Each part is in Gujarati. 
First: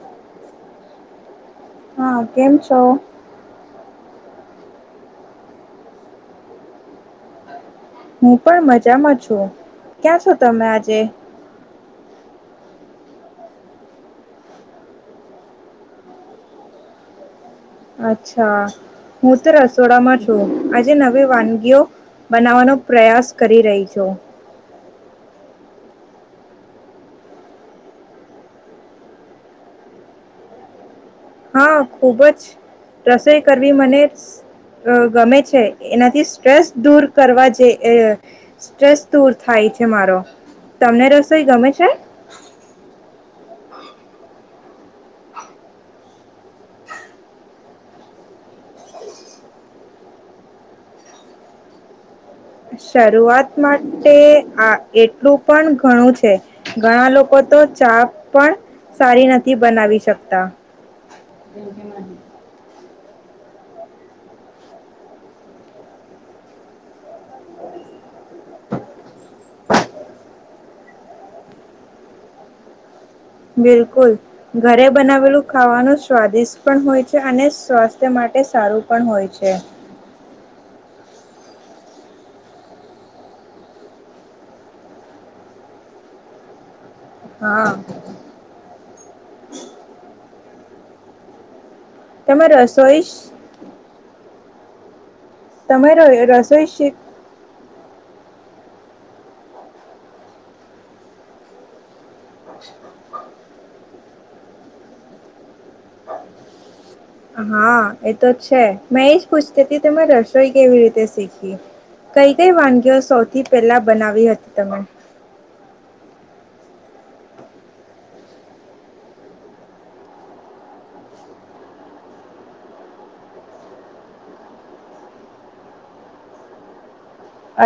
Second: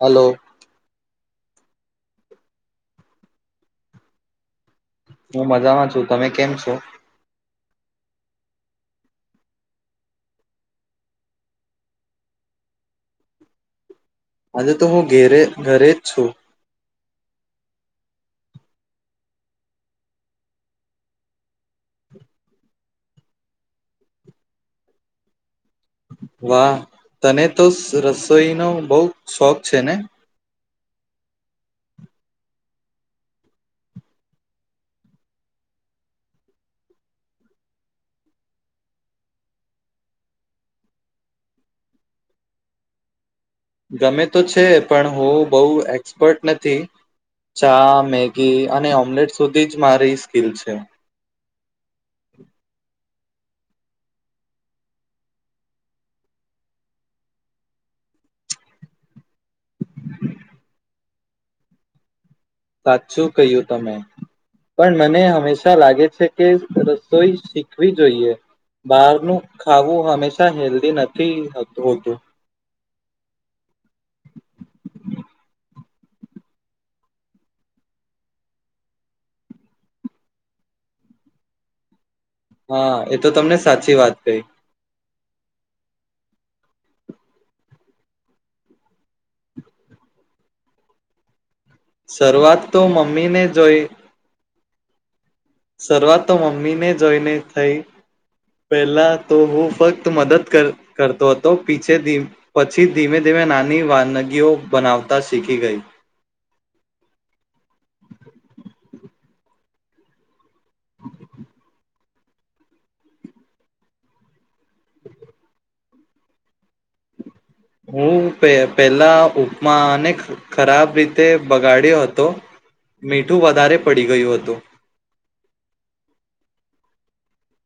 હાલો. હા કેમ છો? હું મજામાં છું, તમે કેમ છો? હું પણ મજામાં છું, ક્યાં છો તમે આજે? આજે તો હું ઘેરે, ઘરે જ છું. અચ્છા હું તો રસોડામાં છું. આજે નવી વાનગીઓ બનાવવાનો પ્રયાસ કરી રહી છું. વાહ તને તો સ રસોઈનો બહું શોખ છે ને? હા ખુબ જ રસોઈ કરવી સ મને ગમે છે, એનાથી સ્ટ્રેસ દૂર કરવા જે અહ સ્ટ્રેસ દૂર થાય છે મારો, તમને રસોઈ ગમે છે? ગમે તો છે પણ હું બહુ એક્સપર્ટ નથી. ચા, મેગી અને ઓમ્લેટ સુધી જ મારી સ્કિલ છે. શરૂઆત માટે આ એટલું પણ ઘણું છે, ઘણા લોકો તો ચા પણ સારી નથી બનાવી શકતા. સાચું કહ્યું તમે, પણ મને હંમેશા લાગે છે કે રસોઈ શીખવી જોઈએ, બહારનું ખાવું હંમેશા હેલ્ધી નથી હતું હોતું. બિલકુલ. ઘરે બનાવેલું ખાવાનું સ્વાદિષ્ટ પણ હોય છે, અને સ્વાસ્થ્ય માટે સારું પણ હોય છે. હા એ તો તમે સાચી વાત કહીં. હા. તમે શરૂઆત તો રસોઈ મમ્મીને જોઈ તમે શરૂઆત તો રસોઈ મમ્મી ને શીખ જોઈને થઈ. પેલા તો હું ફક્ત મદદ કર કરતો હતો પીછેથી. પછી ધીમે ધીમે નાની ની વાનગીઓ બનાવતા શીખી ગઈ. હા એ તો છે. મેં એજ પૂછતી તી તમે રસોઈ કેવી રીતે શીખી, કઈ-કઈ વાનગીઓ સૌથી પહેલા બનાવી હતી તમે? હું પે પેલા ઉપમાને ખરાબ રીતે બગાડ્યો હતો, મીઠું વધારે પડી ગયું હતું.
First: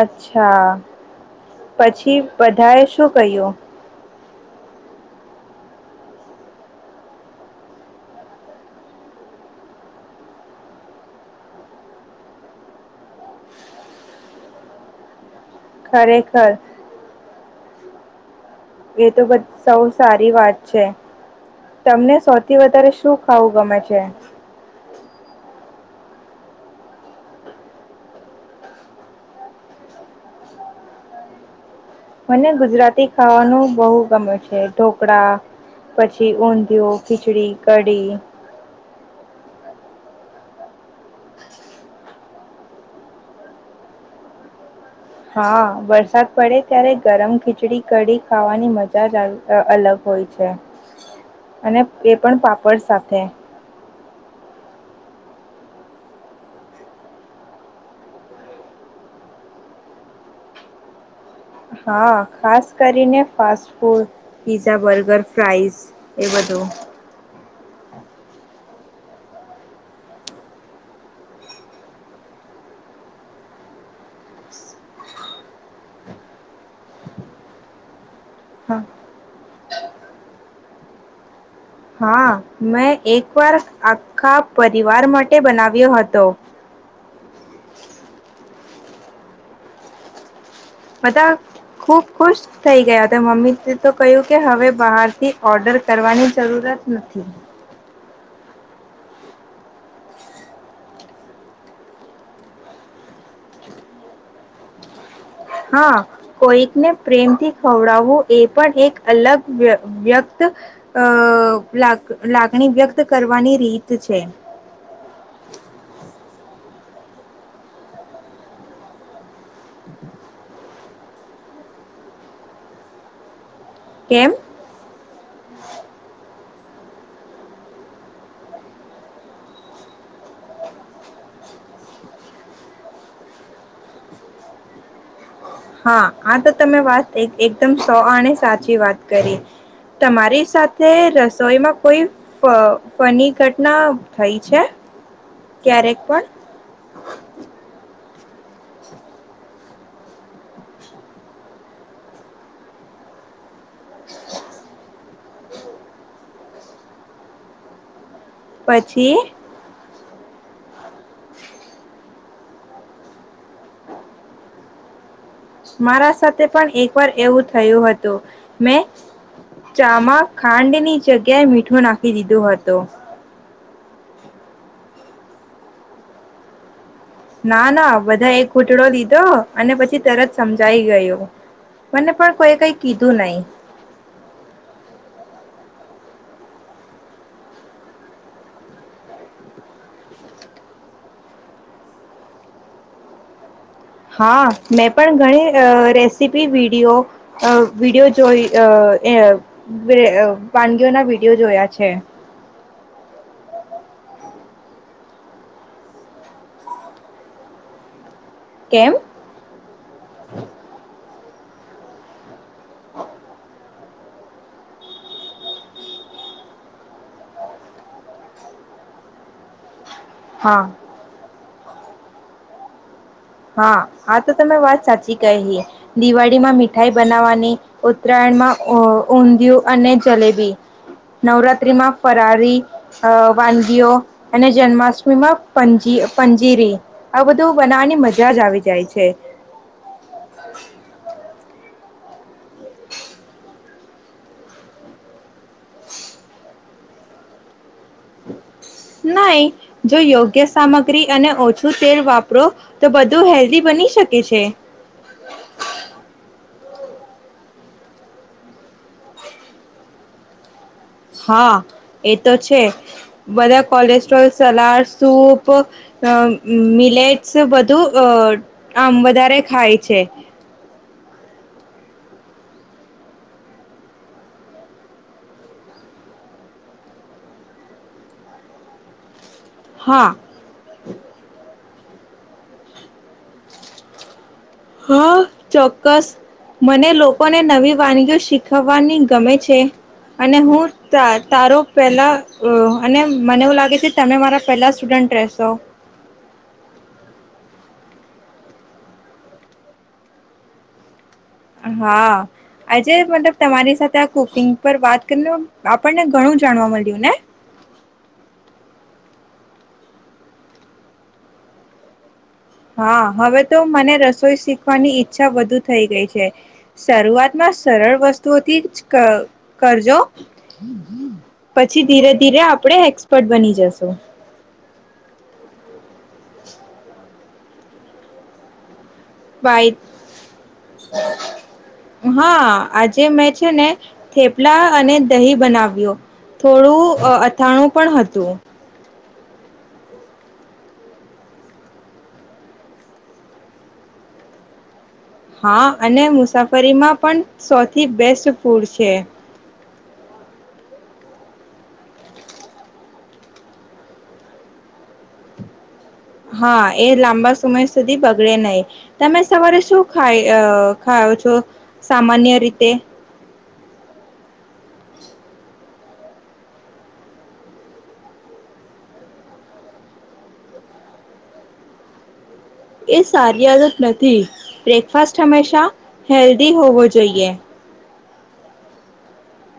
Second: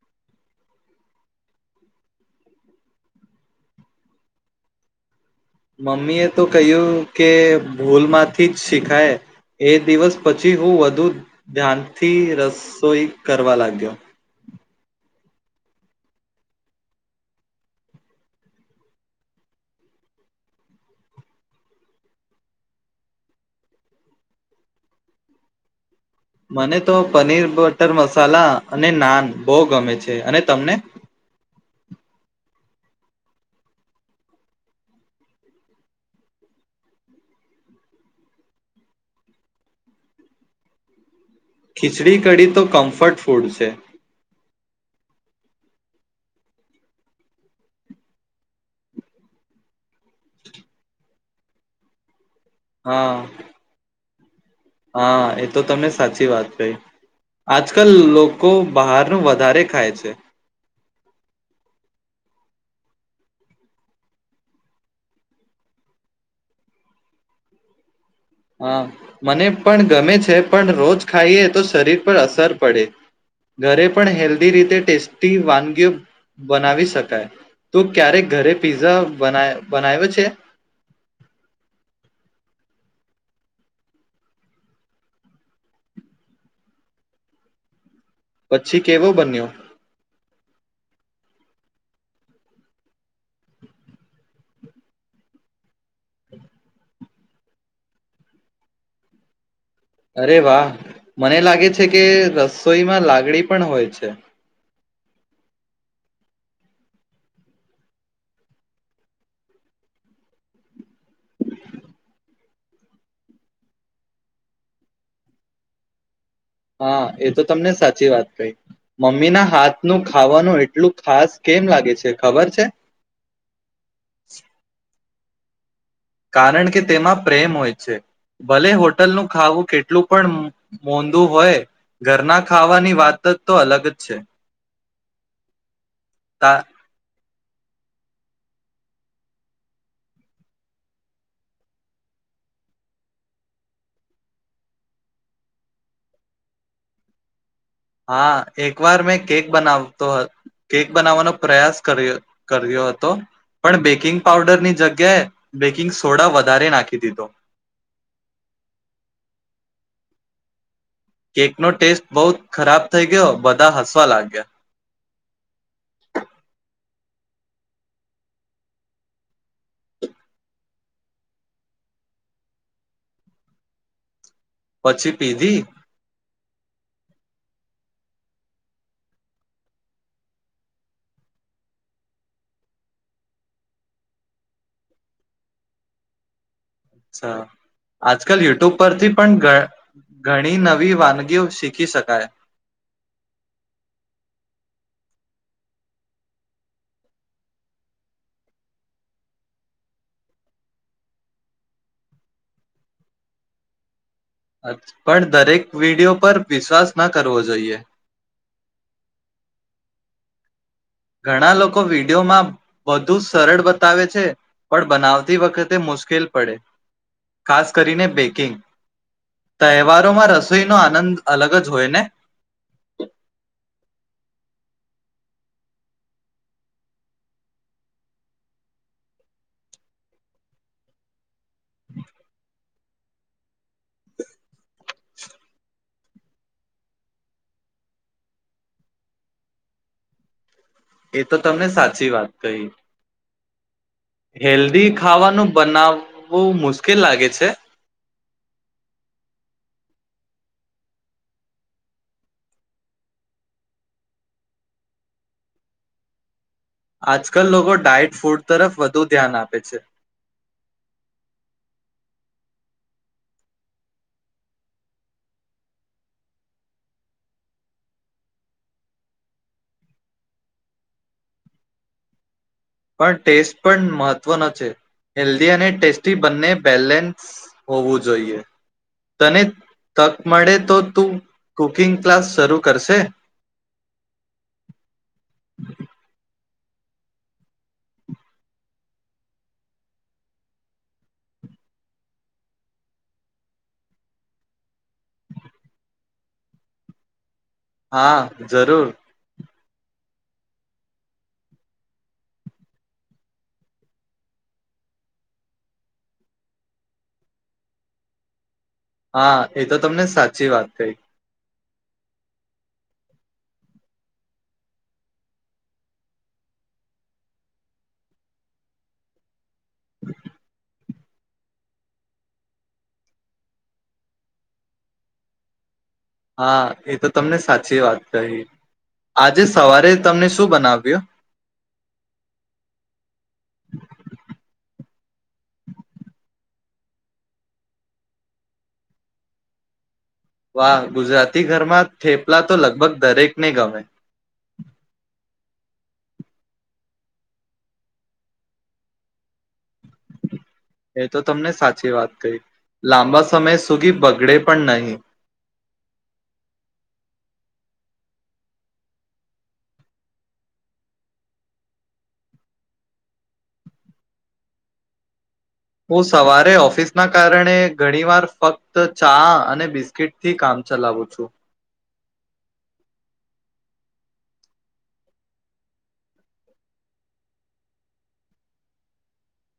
અચ્છા. પછી બધાએ શું કહ્યું? મમ્મી એ તો કહ્યું કે ભૂલમાંથી જ શીખાય, એ દિવસ પછી હું વધુ ધ્યાનથી રસોઈ કરવા લાગ્યો. ખરેખર. એ તો બ સૌ સારી વાત છે. તમને સૌથી વધારે શું ખાવું ગમે છે? મને તો પનીર બટર મસાલા અને નાન બહુ ગમે છે, અને તમને? મને ગુજરાતી ખાવાનું બહુ ગમે છે ઢોકળા પછી ઊંધિયું, ખીચડી, કઢી. ખીચડી કડી તો કમ્ફર્ટ ફૂડ છે. હા વરસાદ પડે ત્યારે ગરમ ખીચડી કઢી ખાવાની મજા જ અ અલગ. હોય છે. અને એ પણ પાપડ હા સાથે. હા એ તો તમે સાચી વાત કહીં. આજકાલ લોકો બહારનું વધારે ખાય છે. હા ખાસ કરીને fast food, pizza, burger, fries એ બધું. હા મને પણ ગમે છે પણ રોજ ખાઈએ તો શરીર પર અસર પડે. ઘરે પણ હેલ્ધી રીતે ટેસ્ટી વાનગીઓ બનાવી શકાય, તું ક્યારેક- ઘરે પિઝા બનાય. બનાઈવે છે? હા, મેં એક વાર આખ્ખા પરિવાર માટે બનાવ્યો હતો. પછી કેવો બન્યો? બધા ખૂબ ખુશ થઈ ગયા હતા. મમ્મી તી તો કહ્યું કે હવે બહારથી ઓર્ડર કરવાની જરૂરત નથી. અરે વાહ! મને લાગે છે કે રસોઈમાં લાગણી પણ હોય છે. હા, કોઈકને પ્રેમથી ખવડાવવું એ પણ એક અલગ વ્ય-વ્યક્ત અહ લાગ-લાગણી વ્યક્ત કરવાની રીત છે. હા, એ તો તમને સાચી વાત કહી. મમ્મીના હાથનું ખાવાનું એટલું ખાસ કેમ લાગે છે, ખબર છે? કેમ? કારણ કે તેમાં પ્રેમ હોય છે. ભલે હોટલનું ખાવું કેટલું પણ મોંધું હોય, ઘરના ખાવાની વાતત્ તો અલગજ છે. હા, આ તો તા તમે વાત એક-એકદમ સો આણે સાચી વાત કરી. તમારી સાથે રસોઈમાં કોઈ ફ-ફની ઘટના થઈ છે? ક્યારેક પણ? હા, એક વાર મેં કેક બનાવ તો, કેક બનાવાનો પ્રયાસ કર્યો-કર્યો હતો. પણ બેકિંગ પઉડરની જગ્યાએ બેકિંગ સોડા વધારે નાખી દીધો. પછી? કેકનો ટેસ્ટ બહુત ખરાબ થઈ ગયો, બધા હસવા લાગ્યા. મારા સાથે પણ એક વાર એવું થયું હતું. મેં, ચામાં ખાંડની જગ્યાએ મીઠું નાખી દીધો હતો. પછી પીધી? ના-ના બધા એક ઘૂટડો લીધો અને પછી તરત સમજાઈ ગયો. મને પણ કોઈ કઈ કીધું નહી. અચ્છા. આજકાલ યુટ્યુબ પરથી પણ ઘ-ઘણી નવી વાનગીઓ શીખી શકાય. હા. મેં પણ ઘણી અહ રેસીપી વીડિયો અહ વીડિયો જોઈ અહ એ વે-વાનગીઓના વીડિયો જોયા છે. અછ. પણ દરેક વીડિયો પર વિશ્વાસ ન કરવો જોઈએ. કેમ? ઘણા લોકો વીડિયો માં બધું સરળ બ તાવે છે, પણ બનાવતી વખતે મુશ્કેલ પડે. ખાસ કરીને બેકિંગ. તય તહેવારોમાં હા રસોઈનો આનંદ અલગજ હોય ને? હા, આ તો તમે વાત સાચી કહી. દિવાળીમાં મીઠાઈ બનાવવાની, ઉત્તરાયણમાં ઊં-ઊંધિયું અને જલેબી. નવરાત્ર્રીમાં ફરારી અહ વાનગીઓ અને જન્માષ્ટમીમાં પજી-પંજીરી આ બધું બનાવવાની મજ જાજ આવી જાય છે. એ તો તમને સાચી વાત કહી. હેલ્ધી ખાવાનું બનાવવું મુશ્કેલ લાગે છે. નાઈ, જો યોગ્ય સામગ્રી અને ઓછું તેલ વાપરો તો બધું હેલ્ધી બની શકે છે. આજકાલ લોકો ડાયટ ફૂડ તરફ વધુ ધ્યાન આપે છે. હા, એ તો છે. બધા કોલેસ્ટ્રોલ, સલાડ, સૂપ અહ મિલેટસ બધું અહ આમ વધારે ખાય છે. પણ ટેસ્ટ પણ મહત્ત્વનો છે. હેલ્ધી અને ટેસ્ટી બંને બેલેન્સ હોવું જોઈએ. તને હા તક મળે તો તું કુકિંગ ક્લાસ શરૂ કરશે? હા ચોક્કસ મને લોકોને નવી વાનગીઓ શીખવવાની ગમે છે. અને હું તા-તારો પહેલા અહ અને મને એવું લાગે છે, કે તમે મારા પહેલા સ્ટુડન્ટ રહેશો. હા, જરૂર. હા, આજે મતલબ તમારી સાથે આ કુકિંગ પર વાત કરીને આપણને ઘણું જાણવા મળ્યું ને? હા, એ તો તમને સાચી વાત કઈ. હા, હવે તો મને રસોઈ શીખવાની ઈચ્છા વધુ થઈ ગઈ છે. શરૂઆતમાં સરળ વસ્તુઓથીજ કઅ કરજો. પછી ધીરે ધીરે આપડે એક્સપર્ટ બની જશું. હા એ તો. તમને સાચી વાત કહી. આજે બાય સવારે તમને શું બનાવ્યું. હા આજે મેચ. છે ને થેપલા અને દહી બનાવ્યો થોડું અથાણું પણ હતું. વાહ ગુજરાતી ઘરમાં થેપલા તો લગભગ દરેકને ગમે. હા અને મુસાફરીમાં પણ સૌથી બેસ્ટ ફૂડ છે. એ તો તમને સાચી વાત કહી લાંબા સમય સુધી બગડે પણ નહી. હા એ લાંબા સમય સુધી બગડે નહી તમે સવારે શું ખાય ખાવ છો સામાન્ય રીતે હું સવારે ઓફિસના કારણે ઘણીવાર ફક્ત ચા અને બિસ્કીિટથી કામ ચલાવું છું. એ સારી આદત નથી બ્રેકફાસ્ટ હંમેશા હેલ્ધી હોવો જોઈએ.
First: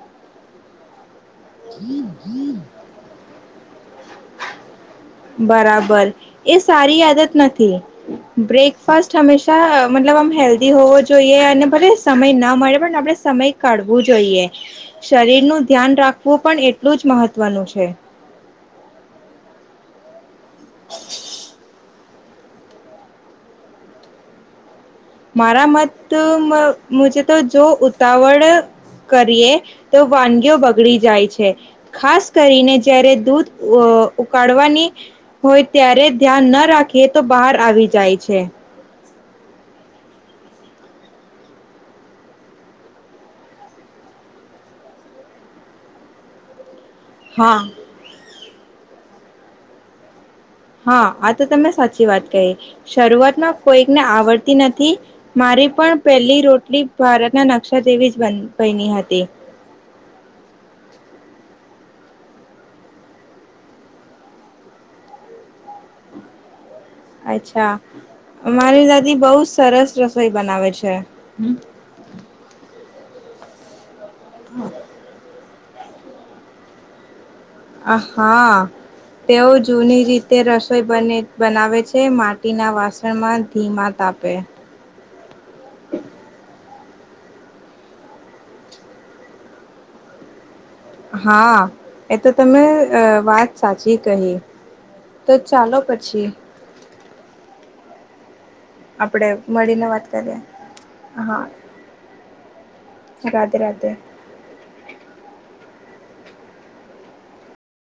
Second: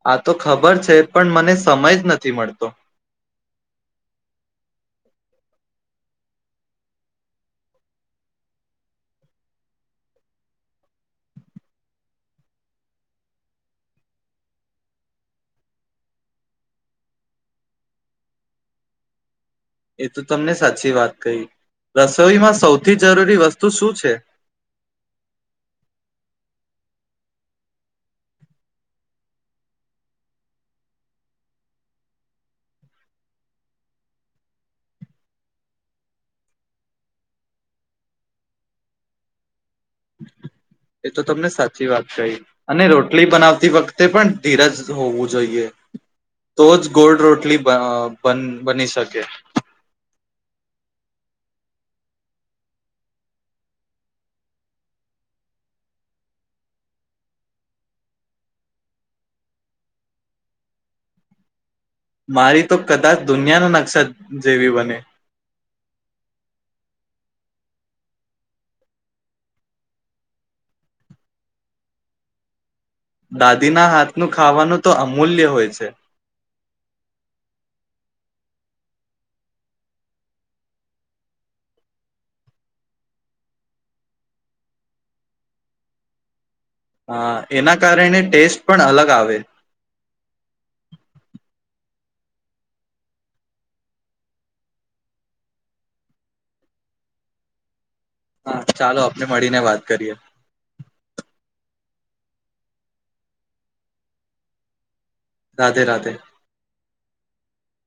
આ તો ખબર છે. પણ મને સમય જ નથી મળતો. બરાબર એ સારી આદત નથી બ્રેકફાસ્ટ હંમેશા મતલબ આમ હેલ્ધી હોવો જોઈએ અને ભલે સમય ના મળે પણ આપણે સમય કાઢવું જોઈએ શરીર નું ધ્યાન રાખ વું પણ એટલું જ મહત્વનું છે. એ તો તમને સાચી વાત કહી. રસોઈમાં સૌથી જરૂરી વસ્તુ શું છે. મારા મત મુજ જો ઉતાવળ કરીએ તો વાનગીઓ બગડી જાય છે ખાસ કરીને જય્યારે દૂધ ઉકાળવાની હોય ત્યારે ધ્યાન ના રાખીએ તો બહાર આવી જાય છે. એ તો તમને સાચી વાત કહી અને રોટલી બનાવતી વખતે પણ ધીરજ હોવું જોઈએ તો જ ગોળ હા રોટલી બ બની શકે. હા આ તો તમે સાચી વાત કહી શરૂઆતમાં કોઈકને આવડતી નથી મારી પણ પહેલી રોટલી ભારતના નકશા જેવી જ બની હતી. મારી તો કદાચ દુનિયાનો નકશા જેવી બને. અચ્છા મારી દાદી બહ સરસ રસોઈ બનાવે છે. દાદીના હાથનું ખાવાનું તો અમૂલ્ય હોય છે. હા તેઓ જૂની રીતે રસોઈ બને બનાવે છે માટીના વાસણમાં ધીમા તાપે. હા એના કારણે ટેસ્ટ પણ અલગ આવે. હા એ તો તમે વાત સાચી કહી તો ચાલો પછી આપડે મળીને વાત કરીએ હા. રાધે રાધે. રાધે રાધે.